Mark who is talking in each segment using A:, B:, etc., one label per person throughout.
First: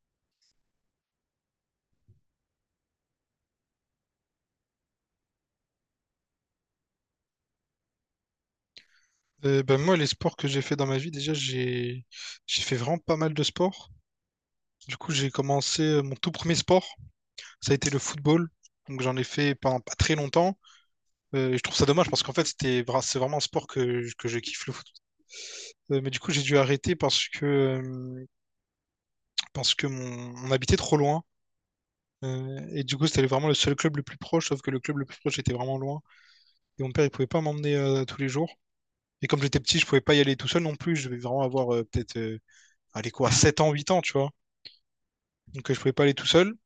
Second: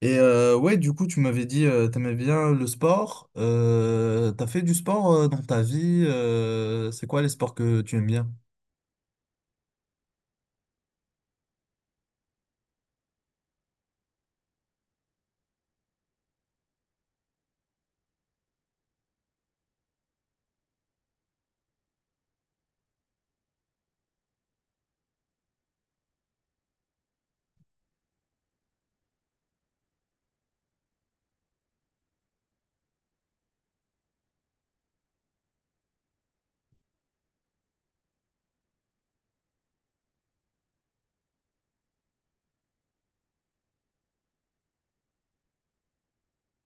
A: Du coup, tu m'avais dit, t'aimais bien le sport. T'as fait du sport dans ta vie. C'est quoi les sports que tu aimes bien?
B: Ben moi, les sports que j'ai fait dans ma vie, déjà, j'ai fait vraiment pas mal de sports. Du coup, j'ai commencé mon tout premier sport, ça a été le football. Donc, j'en ai fait pendant pas très longtemps. Et je trouve ça dommage parce qu'en fait, c'est vraiment un sport que je kiffe le foot. Mais du coup, j'ai dû arrêter parce que on habitait trop loin. Et du coup, c'était vraiment le seul club le plus proche, sauf que le club le plus proche était vraiment loin. Et mon père, il pouvait pas m'emmener tous les jours. Et comme j'étais petit, je pouvais pas y aller tout seul non plus. Je devais vraiment avoir peut-être, allez quoi, 7 ans, 8 ans, tu vois. Donc je pouvais pas aller tout seul.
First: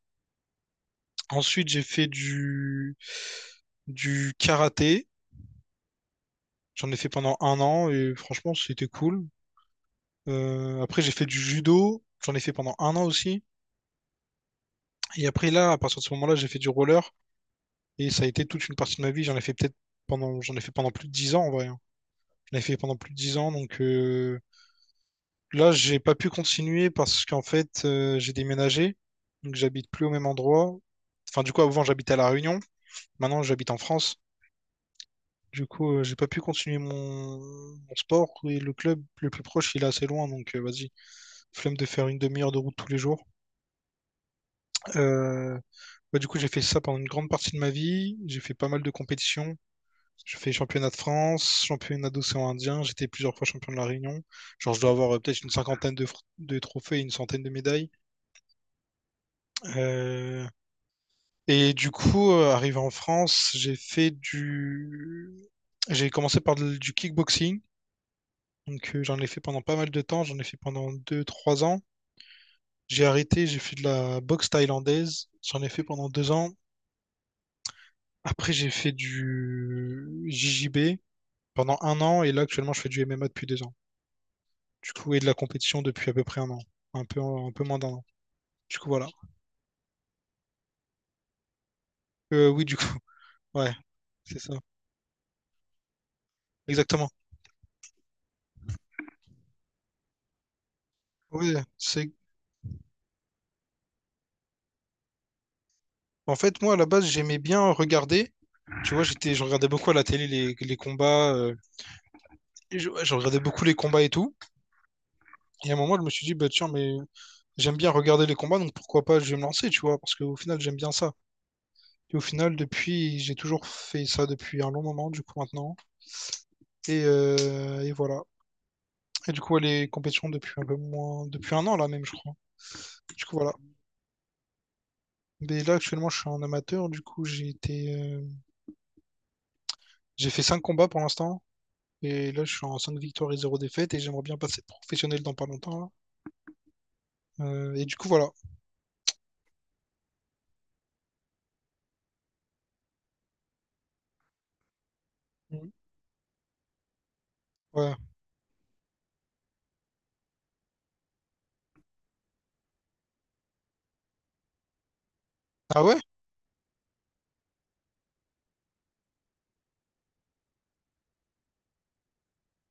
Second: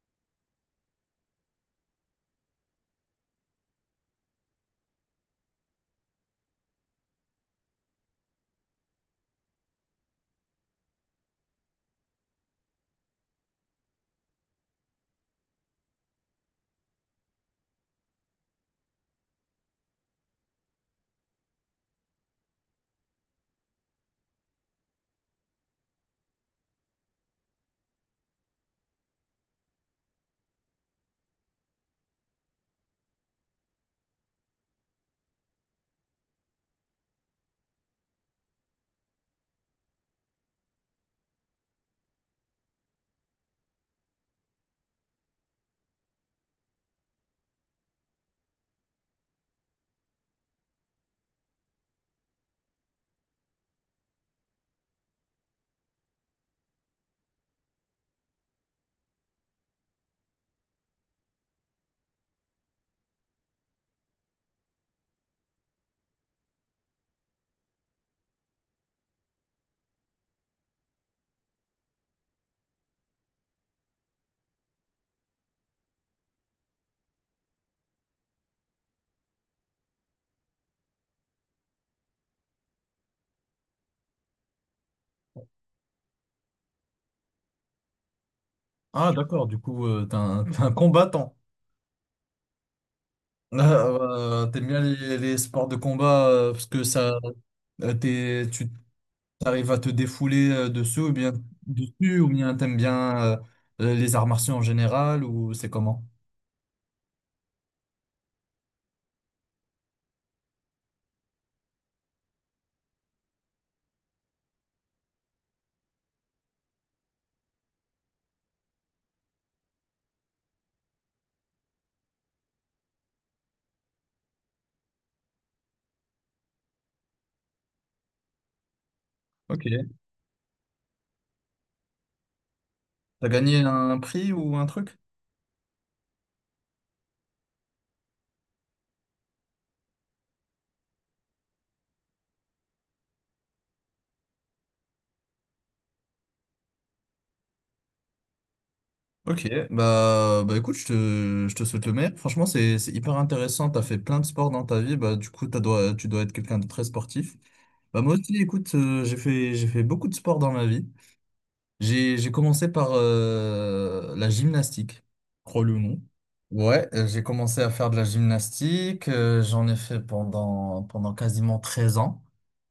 B: Ensuite, du karaté. J'en ai fait pendant un an et franchement, c'était cool. Après, j'ai fait du judo. J'en ai fait pendant un an aussi. Et après, là, à partir de ce moment-là, j'ai fait du roller. Et ça a été toute une partie de ma vie. J'en ai fait pendant plus de 10 ans en vrai, hein. J'en ai fait pendant plus de 10 ans. Là, j'ai pas pu continuer parce qu'en fait, j'ai déménagé. Donc j'habite plus au même endroit. Enfin, du coup, avant, j'habitais à La Réunion. Maintenant, j'habite en France. Du coup, j'ai pas pu continuer mon sport et le club le plus proche, il est assez loin, donc vas-y, flemme de faire une demi-heure de route tous les jours. Euh, du coup, j'ai fait ça pendant une grande partie de ma vie. J'ai fait pas mal de compétitions. J'ai fait championnat de France, championnat d'océan Indien. J'étais plusieurs fois champion de la Réunion. Genre, je dois avoir peut-être une cinquantaine de trophées et une centaine de médailles. Euh, Et du coup, arrivé en France, j'ai commencé par du kickboxing. J'en ai fait pendant pas mal de temps, j'en ai fait pendant deux trois ans. J'ai arrêté, j'ai fait de la boxe thaïlandaise, j'en ai fait pendant 2 ans. Après j'ai fait du JJB pendant un an et là actuellement je fais du MMA depuis 2 ans. Du coup, et de la compétition depuis à peu près un an, un peu moins d'un an. Du coup, voilà.
A: Ah, d'accord, du coup, t'es un combattant.
B: Oui, du coup, ouais, c'est ça.
A: T'aimes bien les sports de combat parce que
B: Exactement.
A: ça, tu arrives à te défouler dessus ou bien
B: Oui, c'est...
A: t'aimes bien les arts martiaux en général ou c'est comment?
B: En fait, moi, à la base, j'aimais bien regarder. Tu vois, je regardais beaucoup à la télé les combats. Et ouais, je regardais beaucoup les combats et tout. Et à un moment, je me suis dit, bah tiens, mais j'aime bien regarder les combats, donc pourquoi pas je vais me lancer, tu vois, parce qu'au final j'aime bien ça. Et au final, depuis, j'ai toujours fait ça depuis un long moment, du coup maintenant. Et voilà. Et du coup, ouais,
A: Ok.
B: les compétitions depuis un peu moins, depuis un an là même, je crois. Du
A: T'as
B: coup voilà.
A: gagné un prix ou un truc?
B: Mais là actuellement, je suis un amateur, du coup j'ai fait 5 combats pour l'instant. Et là, je suis en 5 victoires et 0 défaites, et j'aimerais bien passer professionnel dans pas longtemps là. Et du coup voilà.
A: Ok, bah écoute, je te souhaite le meilleur. Franchement, c'est hyper intéressant. T'as fait plein de sports dans ta vie. Bah, du coup,
B: Mhm.
A: tu dois être quelqu'un de très sportif.
B: Ouais.
A: Bah, moi aussi, écoute, j'ai fait beaucoup de sports dans ma vie. J'ai commencé par la gymnastique, crois-le ou
B: Ah ouais?
A: non. Ouais, j'ai commencé à faire de la gymnastique. J'en ai fait pendant quasiment 13 ans.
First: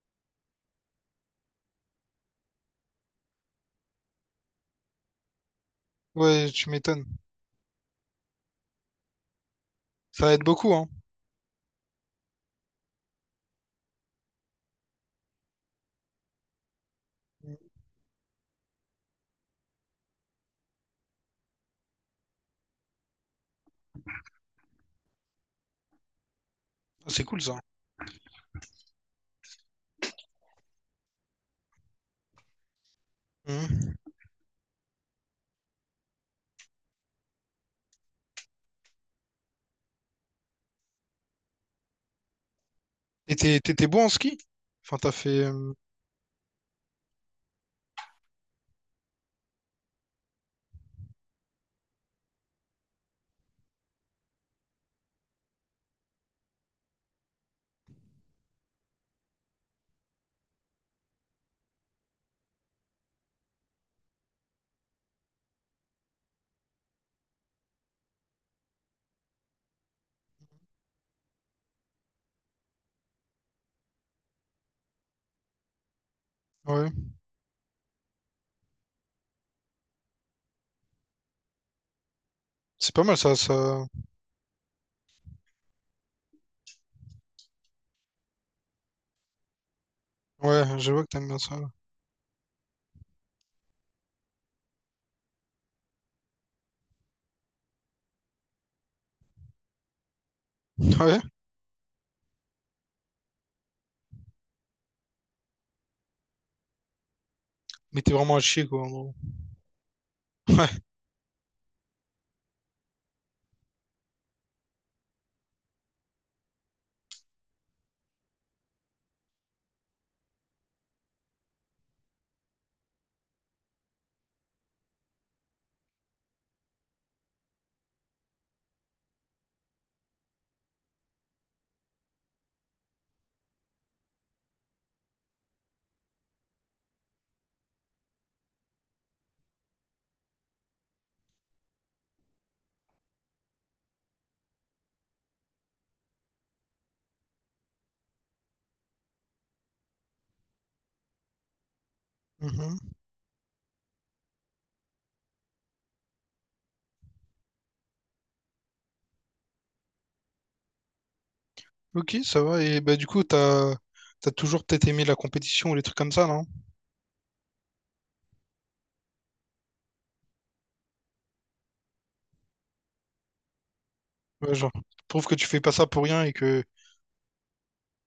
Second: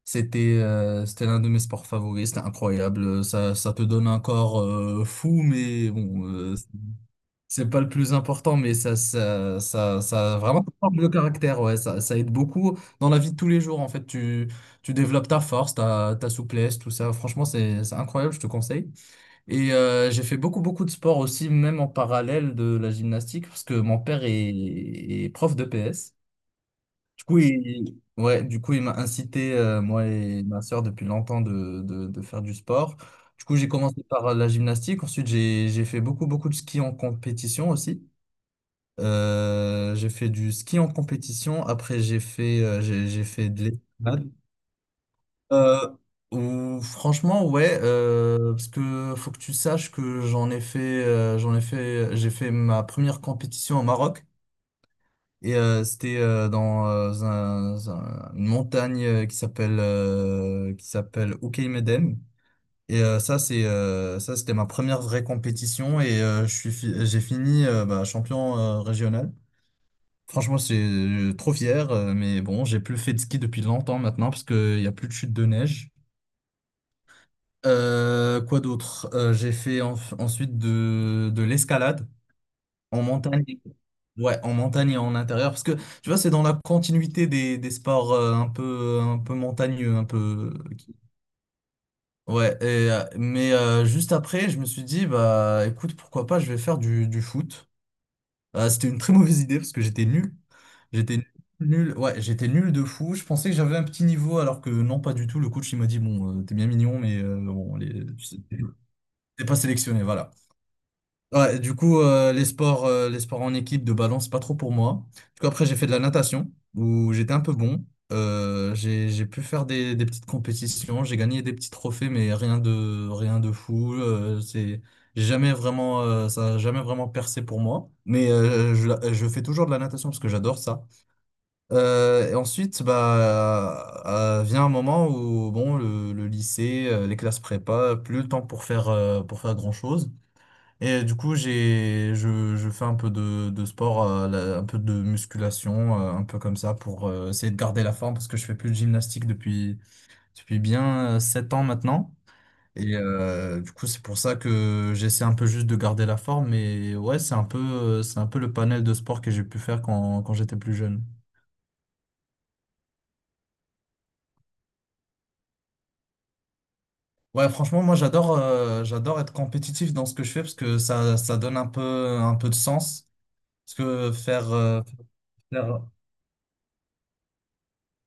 A: C'était l'un de mes sports favoris, c'était incroyable. Ça te donne un corps fou, mais
B: Ouais,
A: bon,
B: tu m'étonnes.
A: c'est pas le plus important, mais
B: Ça
A: ça
B: aide
A: vraiment ça
B: beaucoup, hein.
A: forme le caractère, ouais. Ça aide beaucoup dans la vie de tous les jours, en fait. Tu développes ta force, ta souplesse, tout ça. Franchement, c'est incroyable, je te conseille. Et j'ai fait beaucoup, beaucoup de sport aussi, même en parallèle de la gymnastique, parce que est prof de PS.
B: C'est
A: Du coup,
B: cool ça.
A: il m'a incité, moi et ma sœur, depuis longtemps, de faire du sport. Du coup, j'ai
B: Mhm.
A: commencé par la gymnastique. Ensuite, j'ai fait beaucoup, beaucoup de ski en compétition aussi. J'ai fait du ski en compétition. Après, j'ai
B: Et
A: fait de
B: t'étais bon en
A: l'escalade.
B: ski? Enfin, t'as fait.
A: Euh, Franchement, ouais, parce que faut que tu saches que j'ai fait ma première compétition au Maroc. Et c'était dans un- une montagne qui s'appelle Oukaïmeden. Et ça, c'était ma première vraie compétition. Et j'ai fini bah, champion régional. Franchement, c'est trop fier, mais bon, j'ai plus fait de ski depuis longtemps maintenant parce qu'il n'y a plus de chute de neige.
B: Ouais,
A: Quoi d'autre? J'ai fait ensuite de l'escalade
B: c'est
A: en
B: pas mal ça,
A: montagne.
B: ça.
A: Ouais, en montagne et en intérieur parce que tu vois, c'est dans la continuité des sports un peu montagneux, un peu.
B: Ouais, je vois que t'aimes bien ça.
A: Ouais, et, juste après, je me suis dit, bah écoute, pourquoi pas, je vais faire du foot. C'était une très mauvaise idée parce que j'étais nul.
B: Ouais,
A: J'étais nul, ouais, j'étais nul de fou. Je pensais que j'avais un petit niveau, alors que non, pas du tout. Le coach, il m'a dit, bon, t'es bien mignon, mais bon,
B: mais t'es vraiment à chier quoi, en gros.
A: t'es pas sélectionné, voilà. Ouais, du coup, les sports en équipe de balance, c'est pas trop pour moi. Du coup, après, j'ai fait de la natation, où j'étais un peu bon. J'ai pu faire des petites compétitions, j'ai gagné des petits trophées, mais rien de fou. J'ai jamais vraiment, ça a jamais vraiment percé pour moi. Mais je fais toujours de la natation parce que j'adore ça. Euh, et ensuite, bah, vient un moment où bon, le lycée, les classes prépa, plus le temps pour faire grand-chose. Et du coup, je fais un peu de sport, un peu de musculation, un peu comme ça, pour essayer de garder la forme, parce que je fais plus de gymnastique depuis bien 7 ans maintenant.
B: Ouais. Mhm.
A: Et du coup, c'est pour ça que j'essaie un peu juste de garder la forme. Mais ouais, c'est un peu le panel de sport que j'ai pu faire quand j'étais plus jeune.
B: Ok, ça va. Et bah, du coup, t'as toujours peut-être aimé la compétition ou les trucs comme ça, non?
A: Ouais, franchement, moi j'adore j'adore être compétitif dans ce que je fais parce que ça donne un peu de sens. Parce que
B: Ouais, genre, je trouve que tu fais pas
A: faire-
B: ça pour rien et que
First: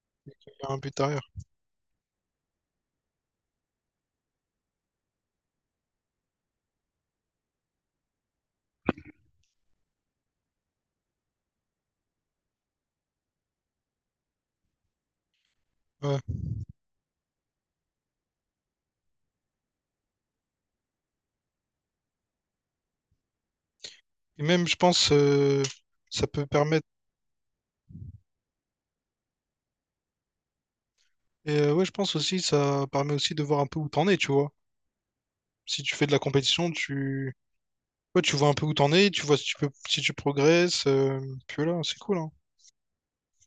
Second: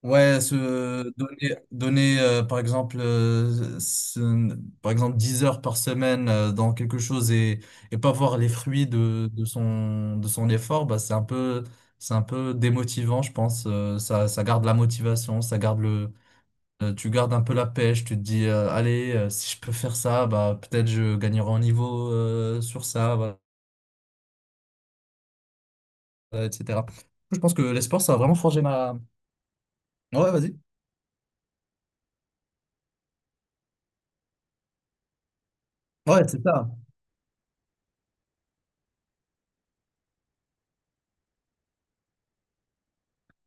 A: ouais,
B: y a un but
A: se
B: derrière.
A: donner donner par exemple par exemple 10 heures par semaine dans quelque chose et pas voir les fruits de son effort, bah c'est un peu démotivant, je pense. Ça, ça garde la motivation, ça garde le.
B: Ouais.
A: Tu gardes un peu la pêche, tu te dis, allez, si je peux faire ça, bah, peut-être je gagnerai en niveau sur ça, voilà,
B: Et même, je pense, ça peut permettre.
A: etc. Je pense que les sports, ça a vraiment forgé ma... Ouais, vas-y.
B: Et ouais, je pense aussi, ça permet aussi de voir un peu où t'en es, tu vois. Si tu fais de la
A: Ouais, c'est ça.
B: compétition, tu. Ouais, tu vois un peu où t'en es, tu vois si tu peux, si tu progresses, puis voilà, c'est cool, hein.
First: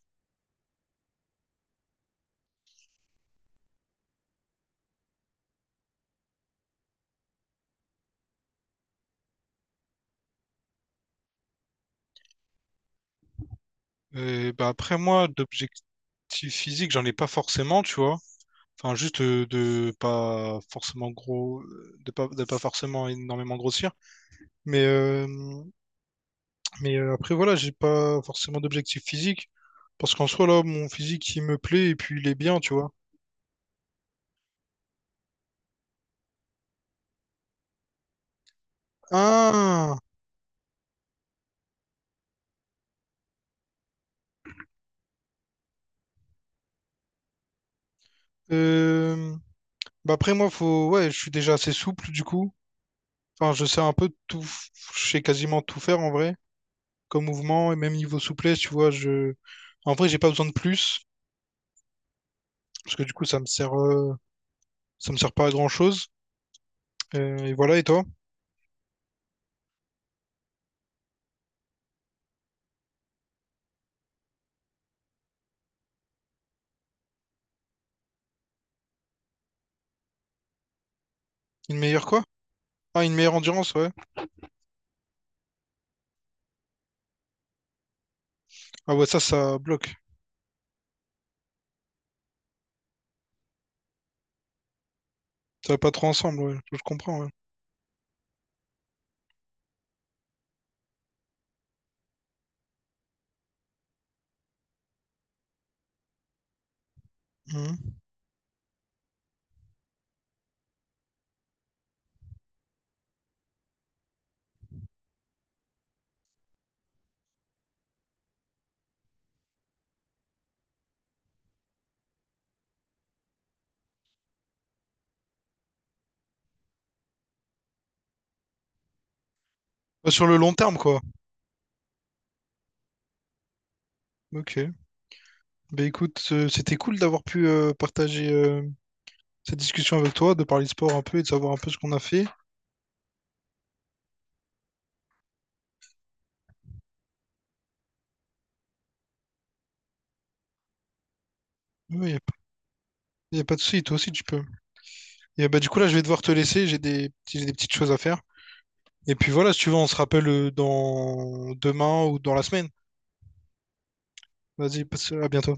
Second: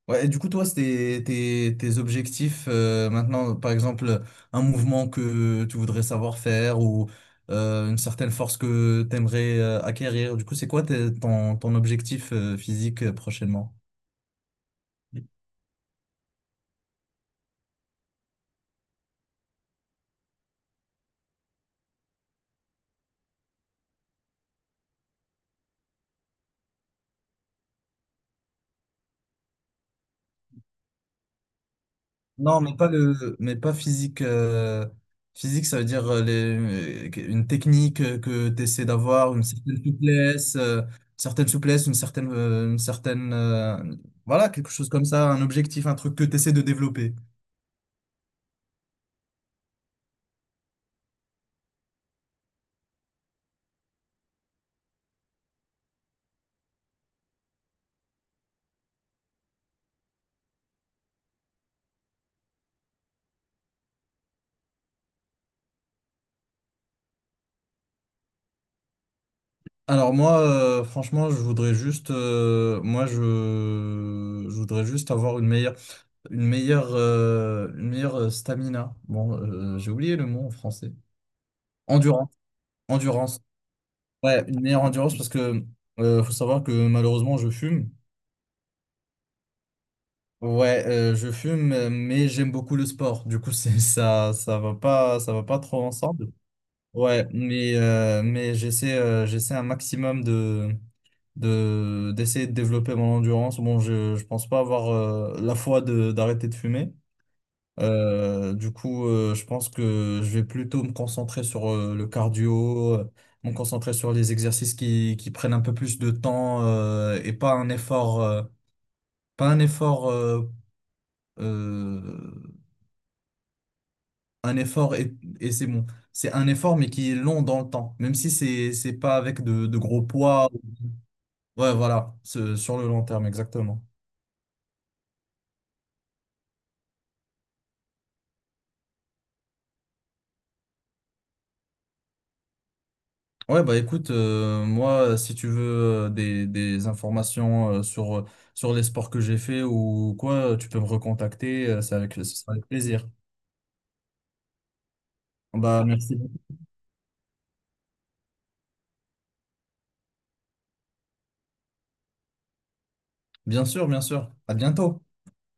A: Ouais, et du coup, toi, c'était tes objectifs maintenant, par exemple, un mouvement que tu voudrais savoir faire ou une certaine force que tu aimerais acquérir. Du coup, c'est quoi ton objectif physique prochainement?
B: Et bah après moi, d'objectifs physiques, j'en ai pas forcément, tu vois. Enfin, juste de pas forcément gros, de pas forcément énormément grossir. Mais, euh, mais après, voilà, j'ai pas forcément d'objectifs physiques. Parce qu'en soi, là, mon physique, il me plaît et puis il est bien,
A: Non,
B: tu
A: mais pas
B: vois.
A: le, mais pas physique. Physique, ça veut dire une technique que tu essaies d'avoir, une certaine
B: Ah!
A: souplesse, une certaine, voilà, quelque chose comme ça, un objectif, un truc que tu essaies de développer.
B: Euh, Bah après, moi, ouais, je suis déjà assez souple, du coup. Enfin, je sais quasiment tout faire en vrai, comme mouvement et même niveau souplesse, tu vois. Je... En vrai, j'ai pas besoin de plus. Parce que du coup, ça me sert pas à grand chose. Et voilà, et toi?
A: Alors moi, franchement, je voudrais juste avoir une meilleure, une meilleure stamina. Bon, j'ai oublié le mot en français.
B: Une meilleure quoi?
A: Endurance,
B: Ah, une meilleure
A: endurance.
B: endurance, ouais.
A: Ouais, une meilleure endurance parce que faut savoir que malheureusement je fume.
B: Ah ouais, ça bloque.
A: Ouais, je fume, mais j'aime beaucoup le sport. Du coup, c'est ça, ça va pas
B: Ça va
A: trop
B: pas trop
A: ensemble.
B: ensemble, ouais. Je comprends,
A: Ouais,
B: ouais.
A: mais j'essaie, j'essaie un maximum de d'essayer de développer mon endurance. Bon, je pense pas avoir la foi de d'arrêter de fumer.
B: Mhm.
A: Du coup, je pense que je vais plutôt me concentrer sur le cardio, me concentrer sur les exercices qui prennent un peu plus de temps et pas un effort, pas un effort, euh, un effort et c'est bon. C'est un effort mais qui est long dans le temps, même si c'est pas avec de gros
B: Bah, sur le
A: poids.
B: long terme, quoi.
A: Ouais, voilà, sur le long terme, exactement.
B: Ok. Bah écoute, c'était cool d'avoir pu partager cette discussion avec toi, de parler de sport un peu et de savoir un peu ce qu'on a fait.
A: Ouais, bah écoute, moi, si tu veux des informations sur les sports que j'ai fait ou quoi, tu peux me recontacter,
B: Il y a,
A: ce
B: pas-
A: sera avec plaisir.
B: Y a pas de souci, toi aussi tu peux. Et bah du coup
A: Bah
B: là, je vais
A: merci
B: devoir te
A: beaucoup.
B: laisser, j'ai des petites choses à faire. Et puis voilà, si tu veux, on se rappelle dans demain ou dans la semaine.
A: Bien sûr, bien sûr. À
B: Vas-y,
A: bientôt.
B: passe, à bientôt.